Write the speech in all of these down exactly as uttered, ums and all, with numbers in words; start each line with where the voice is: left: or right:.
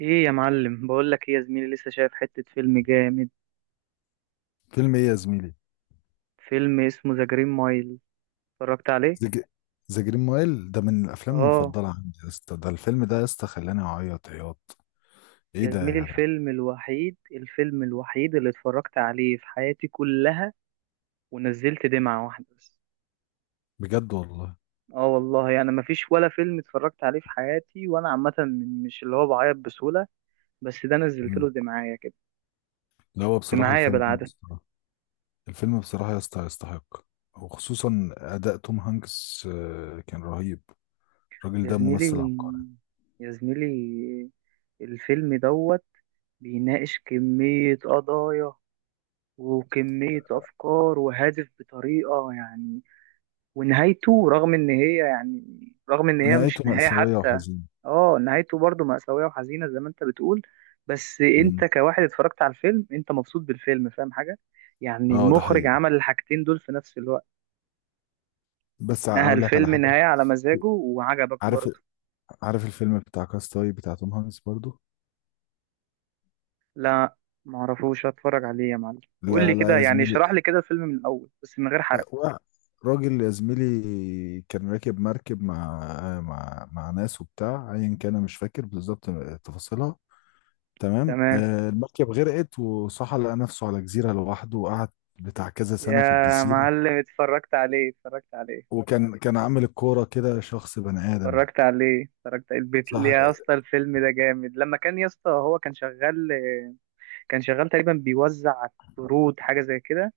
right: ايه يا معلم، بقول لك ايه يا زميلي، لسه شايف حتة فيلم جامد.
left: فيلم ايه يا زميلي؟
right: فيلم اسمه ذا جرين مايل، اتفرجت عليه.
left: ذا ج- ذا جرين مايل ده من الافلام
right: اه
left: المفضله عندي يا اسطى. ده الفيلم ده يا اسطى خلاني اعيط عياط. ايه
right: يا
left: ده يا
right: زميلي،
left: جدع؟
right: الفيلم الوحيد الفيلم الوحيد اللي اتفرجت عليه في حياتي كلها، ونزلت دمعة واحدة بس.
left: بجد والله.
right: اه والله انا مفيش ولا فيلم اتفرجت عليه في حياتي وانا عامة، مش اللي هو بعيط بسهولة، بس ده نزلت
left: مم.
right: له دمعاية كده،
left: لا هو بصراحه
right: دمعاية
left: الفيلم يا
right: بالعدد.
left: اسطى، الفيلم بصراحه يا اسطى يستحق، وخصوصا اداء توم هانكس آه، كان رهيب. الراجل
right: يا
left: ده ممثل
right: زميلي
left: عبقري.
right: يا زميلي الفيلم دوت بيناقش كمية قضايا وكمية أفكار، وهادف بطريقة يعني، ونهايته رغم إن هي يعني رغم إن هي مش
left: نهايته
right: نهاية
left: مأساويه
right: حتى.
left: وحزينه.
right: آه، نهايته برضو مأساوية وحزينة زي ما أنت بتقول. بس
left: مم.
right: أنت كواحد اتفرجت على الفيلم، أنت مبسوط بالفيلم؟ فاهم حاجة؟ يعني
left: اه ده
right: المخرج
left: حقيقي،
right: عمل الحاجتين دول في نفس الوقت،
left: بس ع-
right: نهى
left: اقول لك على
right: الفيلم
left: حاجه.
right: نهاية على مزاجه وعجبك
left: عارف،
right: برضه.
left: عارف الفيلم بتاع كاستاوي بتاع توم هانكس برضو؟
right: لا، معرفوش، هتفرج عليه يا معلم؟ قول لي
left: لا لا
right: كده،
left: يا
right: يعني اشرح
left: زميلي.
right: لي كده الفيلم من الأول، بس من غير حرق.
left: وا- راجل يا زميلي كان راكب مركب مع مع مع ناس وبتاع، ايا كان أنا مش فاكر بالظبط تفاصيلها. تمام،
right: تمام
left: آه، المركب غرقت وصحى لقى نفسه على جزيرة لوحده، وقعد بتاع كذا
right: يا
left: سنة في الجزيرة.
right: معلم، اتفرجت عليه اتفرجت عليه،
left: وكان كان عامل الكورة كده شخص بني آدم.
right: اتفرجت عليه، اتفرجت البيت ليه
left: صح.
right: يا اسطى. الفيلم ده جامد، لما كان يا اسطى هو كان شغال كان شغال تقريبا بيوزع طرود، حاجه زي كده.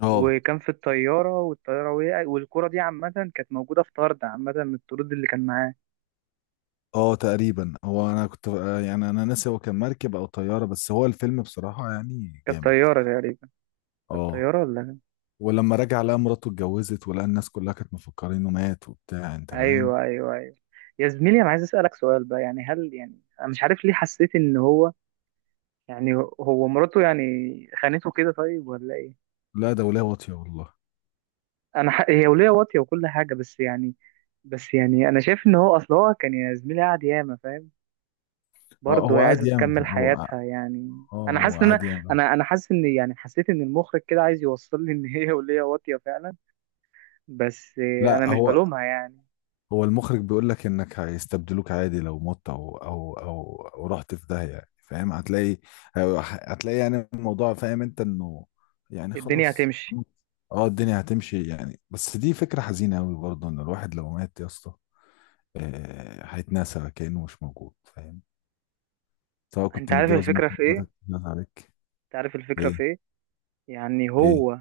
left: اه،
right: وكان في الطياره، والطياره وقعت، والكره دي عامه كانت موجوده في طرد، عامه من الطرود اللي كان معاه.
left: اه تقريبا. هو انا كنت يعني، انا ناسي هو كان مركب او طيارة، بس هو الفيلم بصراحة يعني
right: كانت
left: جامد.
right: طياره تقريبا، كانت
left: اه.
right: طياره ولا؟
left: ولما رجع لقى مراته اتجوزت، ولقى الناس كلها كانت مفكرين انه مات وبتاع، انت فاهم.
right: ايوه ايوه ايوه. يا زميلي، انا عايز اسالك سؤال بقى. يعني هل، يعني انا مش عارف ليه حسيت ان هو، يعني هو مراته يعني خانته كده، طيب ولا ايه؟
left: لا ده ولا واطيه والله.
right: انا ح... هي ولية واطية وكل حاجة، بس يعني بس يعني انا شايف ان هو، اصل هو كان يا زميلي قاعد ياما، فاهم؟
left: اه
right: برضه
left: هو
right: هي
left: قاعد
right: عايزة
left: يعمل،
right: تكمل
left: هو اه
right: حياتها، يعني انا
left: هو
right: حاسس ان انا
left: قاعد يعمل.
right: انا أنا حاسس ان، يعني حسيت ان المخرج كده عايز يوصل لي ان هي ولية واطية فعلا، بس انا
left: لا
right: مش
left: هو
right: بلومها يعني.
left: هو المخرج بيقول لك انك هيستبدلوك عادي لو مت او او او, أو رحت في داهيه، يعني فاهم، هتلاقي، هتلاقي يعني الموضوع، فاهم انت انه يعني
right: الدنيا
left: خلاص.
right: هتمشي.
left: اه الدنيا هتمشي يعني. بس دي فكره حزينه قوي برضه ان الواحد لو مات يا اسطى، آه، هيتنسى كانه مش موجود، فاهم؟ سواء
right: انت
left: كنت
right: عارف
left: متجوز،
right: الفكرة
left: ممكن
right: في
left: مراتك
right: ايه؟
left: تتجوز عليك.
right: انت عارف الفكرة في
left: ايه؟
right: ايه؟ يعني
left: ايه؟
right: هو،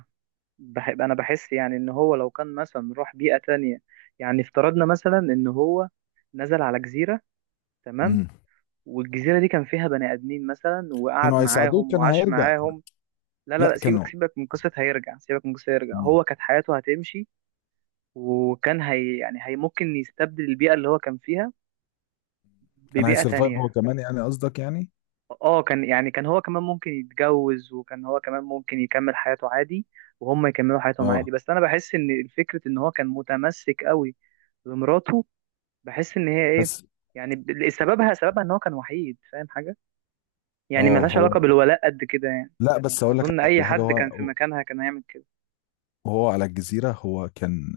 right: بح... انا بحس يعني ان هو لو كان مثلا راح بيئة تانية، يعني افترضنا مثلا ان هو نزل على جزيرة، تمام؟
left: امم،
right: والجزيرة دي كان فيها بني آدمين مثلا، وقعد
left: كانوا هيساعدوه،
right: معاهم
left: كان
right: وعاش
left: هيرجع.
right: معاهم. لا لا
left: لا
right: لا،
left: كانوا.
right: سيبك سيبك من قصة هيرجع، سيبك من قصة هيرجع،
left: مم.
right: هو كانت حياته هتمشي. وكان هي يعني هي ممكن يستبدل البيئة اللي هو كان فيها
left: كان
right: ببيئة
left: هيسرفايف هو
right: تانية.
left: كمان يعني، قصدك يعني.
right: اه، كان يعني كان هو كمان ممكن يتجوز، وكان هو كمان ممكن يكمل حياته عادي، وهم يكملوا حياتهم عادي.
left: اه.
right: بس انا بحس ان فكرة ان هو كان متمسك قوي بمراته، بحس ان هي ايه،
left: بس
right: يعني ب- سببها سببها ان هو كان وحيد، فاهم حاجة؟ يعني
left: اه
right: ملهاش
left: هو
right: علاقة بالولاء قد كده يعني.
left: لا بس اقول لك
right: اظن اي
left: على حاجه
right: حد كان في
left: هو،
right: مكانها كان هيعمل كده.
left: وهو على الجزيره هو كان،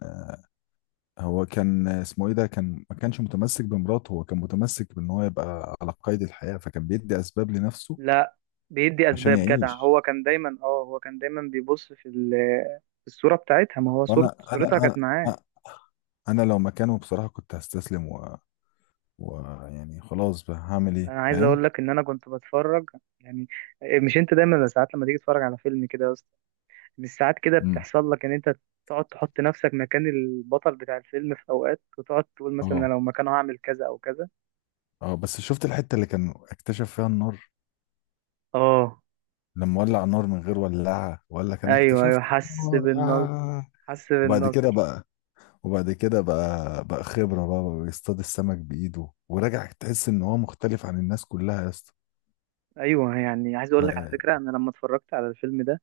left: هو كان اسمه ايه ده، كان ما كانش متمسك بمراته، هو كان متمسك بان هو يبقى على قيد الحياه، فكان بيدي اسباب لنفسه
right: لا، بيدي
left: عشان
right: اسباب جدع،
left: يعيش.
right: هو كان دايما، اه هو كان دايما بيبص في ال- في الصوره بتاعتها، ما هو صورة،
left: وانا
right: صورتها
left: انا
right: كانت
left: انا
right: معاه.
left: انا لو مكانه بصراحه كنت هستسلم، ويعني خلاص بقى هعمل ايه،
right: انا عايز اقول
left: فاهم؟
right: لك ان انا كنت بتفرج يعني، آه، مش انت دايما، بس ساعات لما تيجي تتفرج على فيلم كده يا اسطى، مش ساعات كده
left: امم.
right: بتحصل لك ان انت تقعد تحط نفسك مكان البطل بتاع الفيلم في اوقات، وتقعد تقول مثلا انا
left: اه،
right: لو مكانه هعمل كذا او كذا.
left: اه بس شفت الحتة اللي كان اكتشف فيها النار،
right: اه،
left: لما ولع النار من غير ولاعة وقال لك انا
right: ايوه ايوه،
left: اكتشفت
right: حس
left: النار؟
right: بالنصر،
left: آه.
right: حس
left: وبعد
right: بالنصر.
left: كده بقى وبعد كده بقى بقى خبرة، بقى, بقى بيصطاد السمك بإيده وراجع، تحس ان هو مختلف عن الناس كلها يا اسطى.
right: ايوه، يعني عايز
left: اه.
right: اقول لك على
left: آه،
right: فكره، انا لما اتفرجت على الفيلم ده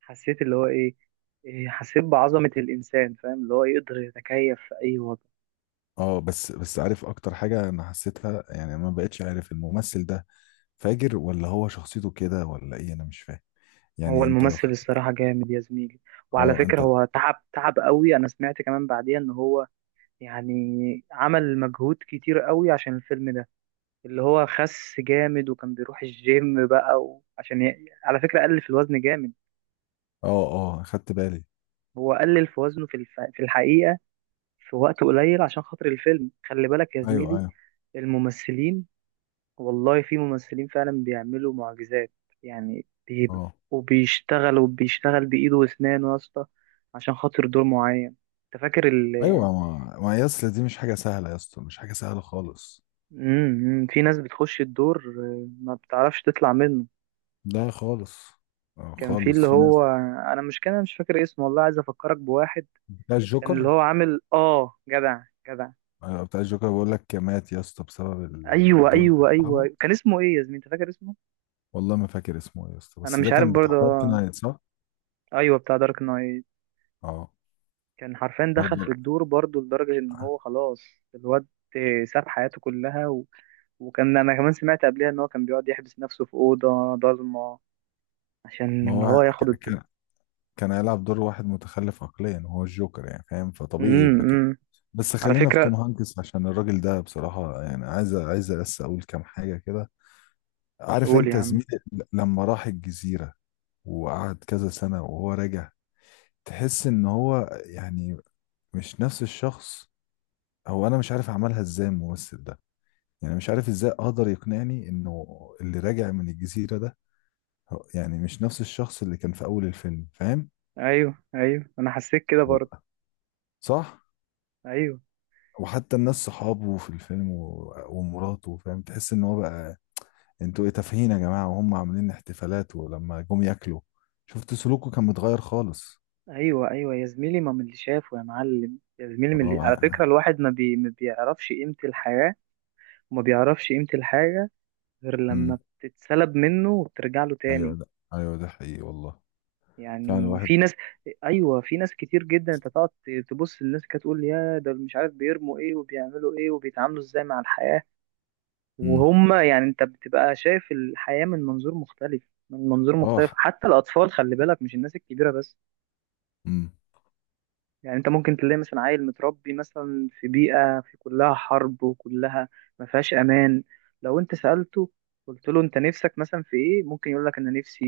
right: حسيت اللي هو ايه، إيه، حسيت بعظمة الإنسان، فاهم؟ اللي هو يقدر يتكيف في أي وضع.
left: آه، بس بس عارف اكتر حاجة انا حسيتها؟ يعني ما بقتش عارف الممثل ده فاجر ولا هو شخصيته كده ولا ايه، انا مش فاهم.
right: هو
left: يعني انت لو
right: الممثل
left: خدت.
right: الصراحة جامد يا زميلي، وعلى
left: اه انت.
right: فكرة هو تعب، تعب قوي. أنا سمعت كمان بعديها إن هو يعني عمل مجهود كتير قوي عشان الفيلم ده، اللي هو خس جامد، وكان بيروح الجيم بقى و... عشان ي... على فكرة قلل في الوزن جامد.
left: اه، اه خدت بالي.
right: هو قلل في وزنه في الف... في الحقيقة في وقت قليل عشان خاطر الفيلم. خلي بالك يا
left: ايوه
right: زميلي،
left: ايوه.
right: الممثلين، والله في ممثلين فعلا بيعملوا معجزات. يعني بيبقى،
left: اه.
right: وبيشتغل وبيشتغل بإيده وأسنانه يا اسطى، عشان خاطر دور معين. انت فاكر ال
left: ايوه ما ما يا اسطى دي مش حاجه سهله يا اسطى، مش حاجه سهله خالص.
right: امم في ناس بتخش الدور، آه، ما بتعرفش تطلع منه.
left: لا خالص. آه
right: كان في اللي
left: خالص في ناس.
right: هو، انا مش كان أنا مش فاكر اسمه والله، عايز افكرك بواحد،
left: بتاع
right: كان اللي
left: الجوكر.
right: هو عامل اه جدع، جدع.
left: آه، بتاع الجوكر بيقول لك مات يا اسطى بسبب
right: ايوه
left: الدول اللي
right: ايوه ايوه،
left: لعبه.
right: أيوه. كان اسمه ايه يا زميلي؟ انت فاكر اسمه؟
left: والله ما فاكر اسمه يا اسطى،
right: انا
left: بس
right: مش
left: ده
right: عارف
left: كان بتاع
right: برضه،
left: دارك
right: آه،
left: نايت صح؟
right: ايوه، بتاع دارك نايت.
left: اه.
right: كان حرفيا دخل في
left: برضه.
right: الدور برضه لدرجة إن هو خلاص، الواد ساب حياته كلها و... وكان، أنا كمان سمعت قبلها إن هو كان بيقعد يحبس نفسه في أوضة ضلمة
left: ما
right: عشان
left: هو
right: هو ياخد
left: ك-
right: الد...
left: كان، كان هيلعب دور واحد متخلف عقليا، هو الجوكر يعني فاهم، فطبيعي
right: امم،
left: يبقى كده.
right: إمم.
left: بس
right: على
left: خلينا في توم
right: فكرة،
left: هانكس، عشان الراجل ده بصراحة يعني عايز، عايز بس أقول كام حاجة كده. عارف
right: قول
left: انت
right: يا
left: يا
right: عم.
left: زميلي، لما راح الجزيرة وقعد كذا سنة وهو راجع، تحس ان هو يعني مش نفس الشخص. هو انا مش عارف اعملها ازاي الممثل ده، يعني مش عارف ازاي اقدر يقنعني انه اللي راجع من الجزيرة ده هو- يعني مش نفس الشخص اللي كان في اول الفيلم، فاهم؟
right: أيوه أيوه، أنا حسيت كده برضه.
left: والله. صح.
right: أيوه
left: وحتى الناس صحابه في الفيلم و- ومراته، فاهم، تحس ان هو بقى انتوا ايه تافهين يا جماعة، وهم عاملين احتفالات ولما جم ياكلوا شفت سلوكه كان متغير خالص.
right: أيوه أيوه يا زميلي، ما من اللي شافه يا معلم، يا زميلي من اللي... على فكرة
left: اه.
right: الواحد ما, بي... ما بيعرفش قيمة الحياة، وما بيعرفش قيمة الحاجة غير
left: امم.
right: لما بتتسلب منه وبترجع له
left: ايوه
right: تاني.
left: ده، ايوه ده حقيقي والله. فعلا
right: يعني
left: الواحد.
right: في ناس، ايوه، في ناس كتير جدا، انت تقعد تبص للناس كده تقول يا ده مش عارف بيرموا ايه وبيعملوا ايه وبيتعاملوا ازاي مع الحياة،
left: امم.
right: وهم يعني انت بتبقى شايف الحياة من منظور مختلف، من منظور
left: اه.
right: مختلف،
left: ح-
right: حتى الاطفال خلي بالك، مش الناس الكبيرة بس.
left: امم.
right: يعني انت ممكن تلاقي مثلا عيل متربي مثلا في بيئة في كلها حرب وكلها ما فيهاش امان. لو انت سألته، قلت له انت نفسك مثلا في ايه، ممكن يقول لك انا نفسي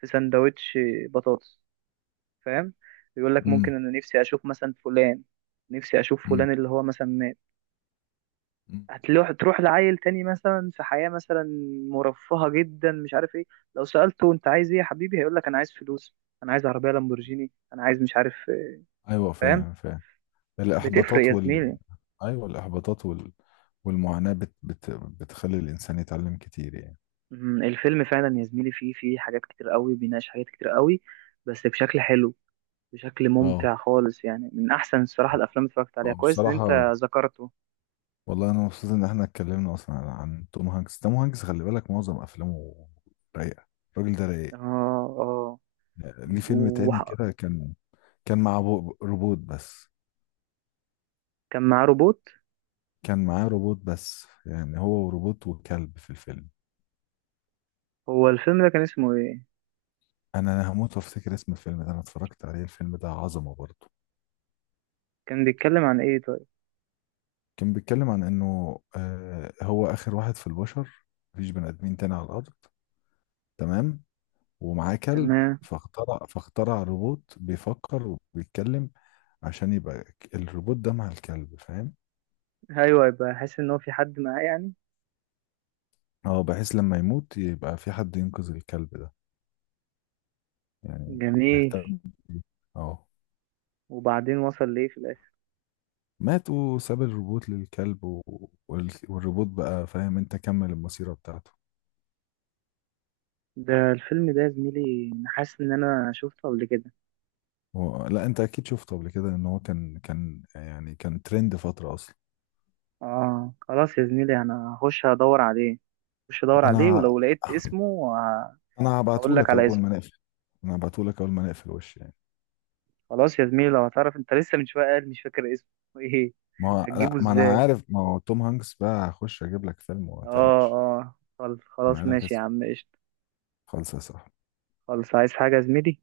right: في سندوتش بطاطس، فاهم. يقول لك
left: امم.
right: ممكن انا نفسي اشوف مثلا فلان، نفسي اشوف
left: امم.
right: فلان اللي هو مثلا مات.
left: أمم.
right: هتروح تروح لعيل تاني مثلا في حياة مثلا مرفهة جدا، مش عارف ايه، لو سألته انت عايز ايه يا حبيبي، هيقول لك انا عايز فلوس، انا عايز عربية لامبورجيني، انا عايز مش عارف إيه.
left: ايوه
right: فاهم؟
left: فاهم فاهم.
right: بتفرق
left: الاحباطات
right: يا
left: وال،
right: زميلي.
left: ايوه الاحباطات وال والمعاناة بت... بت... بتخلي الانسان يتعلم كتير يعني.
right: مم، الفيلم فعلا يا زميلي فيه فيه حاجات كتير قوي، بيناقش حاجات كتير قوي، بس بشكل حلو، بشكل
left: اه.
right: ممتع خالص، يعني من احسن الصراحة الافلام اللي اتفرجت عليها.
left: آه،
right: كويس ان
left: بصراحة
right: انت ذكرته.
left: والله انا مبسوط ان احنا اتكلمنا اصلا عن عن توم هانكس. توم هانكس خلي بالك معظم افلامه رايقة. الراجل ده
right: اه،
left: رايق.
right: اه،
left: ليه فيلم تاني كده، كان كان مع بو- روبوت بس.
right: كان معاه روبوت.
left: كان معاه روبوت، بس يعني هو وروبوت وكلب في الفيلم.
right: هو الفيلم ده كان اسمه ايه؟
left: انا هموت وافتكر اسم الفيلم ده، انا اتفرجت عليه الفيلم ده عظمة برضه.
right: كان بيتكلم عن ايه طيب؟
left: كان بيتكلم عن انه آه هو اخر واحد في البشر، مفيش بني ادمين تاني على الارض، تمام؟ ومعاه كلب،
right: تمام.
left: فاخترع فاخترع روبوت بيفكر وبيتكلم، عشان يبقى ك- الروبوت ده مع الكلب، فاهم؟
right: ايوه، يبقى حاسس ان هو في حد معاه يعني.
left: اه، بحيث لما يموت يبقى في حد ينقذ الكلب ده، يعني
right: جميل.
left: يهتم بيه. اه
right: وبعدين وصل ليه في الاخر؟
left: مات وساب الروبوت للكلب و... وال- والروبوت بقى فاهم انت، كمل المسيرة بتاعته.
right: ده الفيلم ده يا زميلي، أنا حاسس ان انا شفته قبل كده.
left: هو... لا انت اكيد شفته قبل كده، ان هو كان كان يعني كان ترند فترة اصلا.
right: اه، خلاص يا زميلي، انا هخش ادور عليه هخش ادور عليه،
left: انا
right: ولو
left: ه-
right: لقيت اسمه ه-
left: انا
right: هقول
left: هبعته
right: لك
left: لك
right: على
left: اول
right: اسمه.
left: ما نقفل، انا هبعته لك اول ما نقفل وش يعني.
right: خلاص يا زميلي، لو هتعرف انت، لسه من شويه قال مش فاكر اسمه. ايه،
left: ما هو... لا
right: هتجيبه
left: ما انا
right: ازاي؟
left: عارف ما هو توم هانكس بقى، هخش اجيب لك فيلم وما
right: اه،
left: تقلقش.
right: اه، خلاص
left: انا
right: خلاص،
left: عارف
right: ماشي يا
left: اسمه.
right: عم، قشطة.
left: خلص يا صاحبي.
right: خلاص، عايز حاجه يا زميلي؟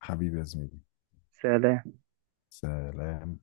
left: حبيبي يا زميلي.
right: سلام.
left: سلام.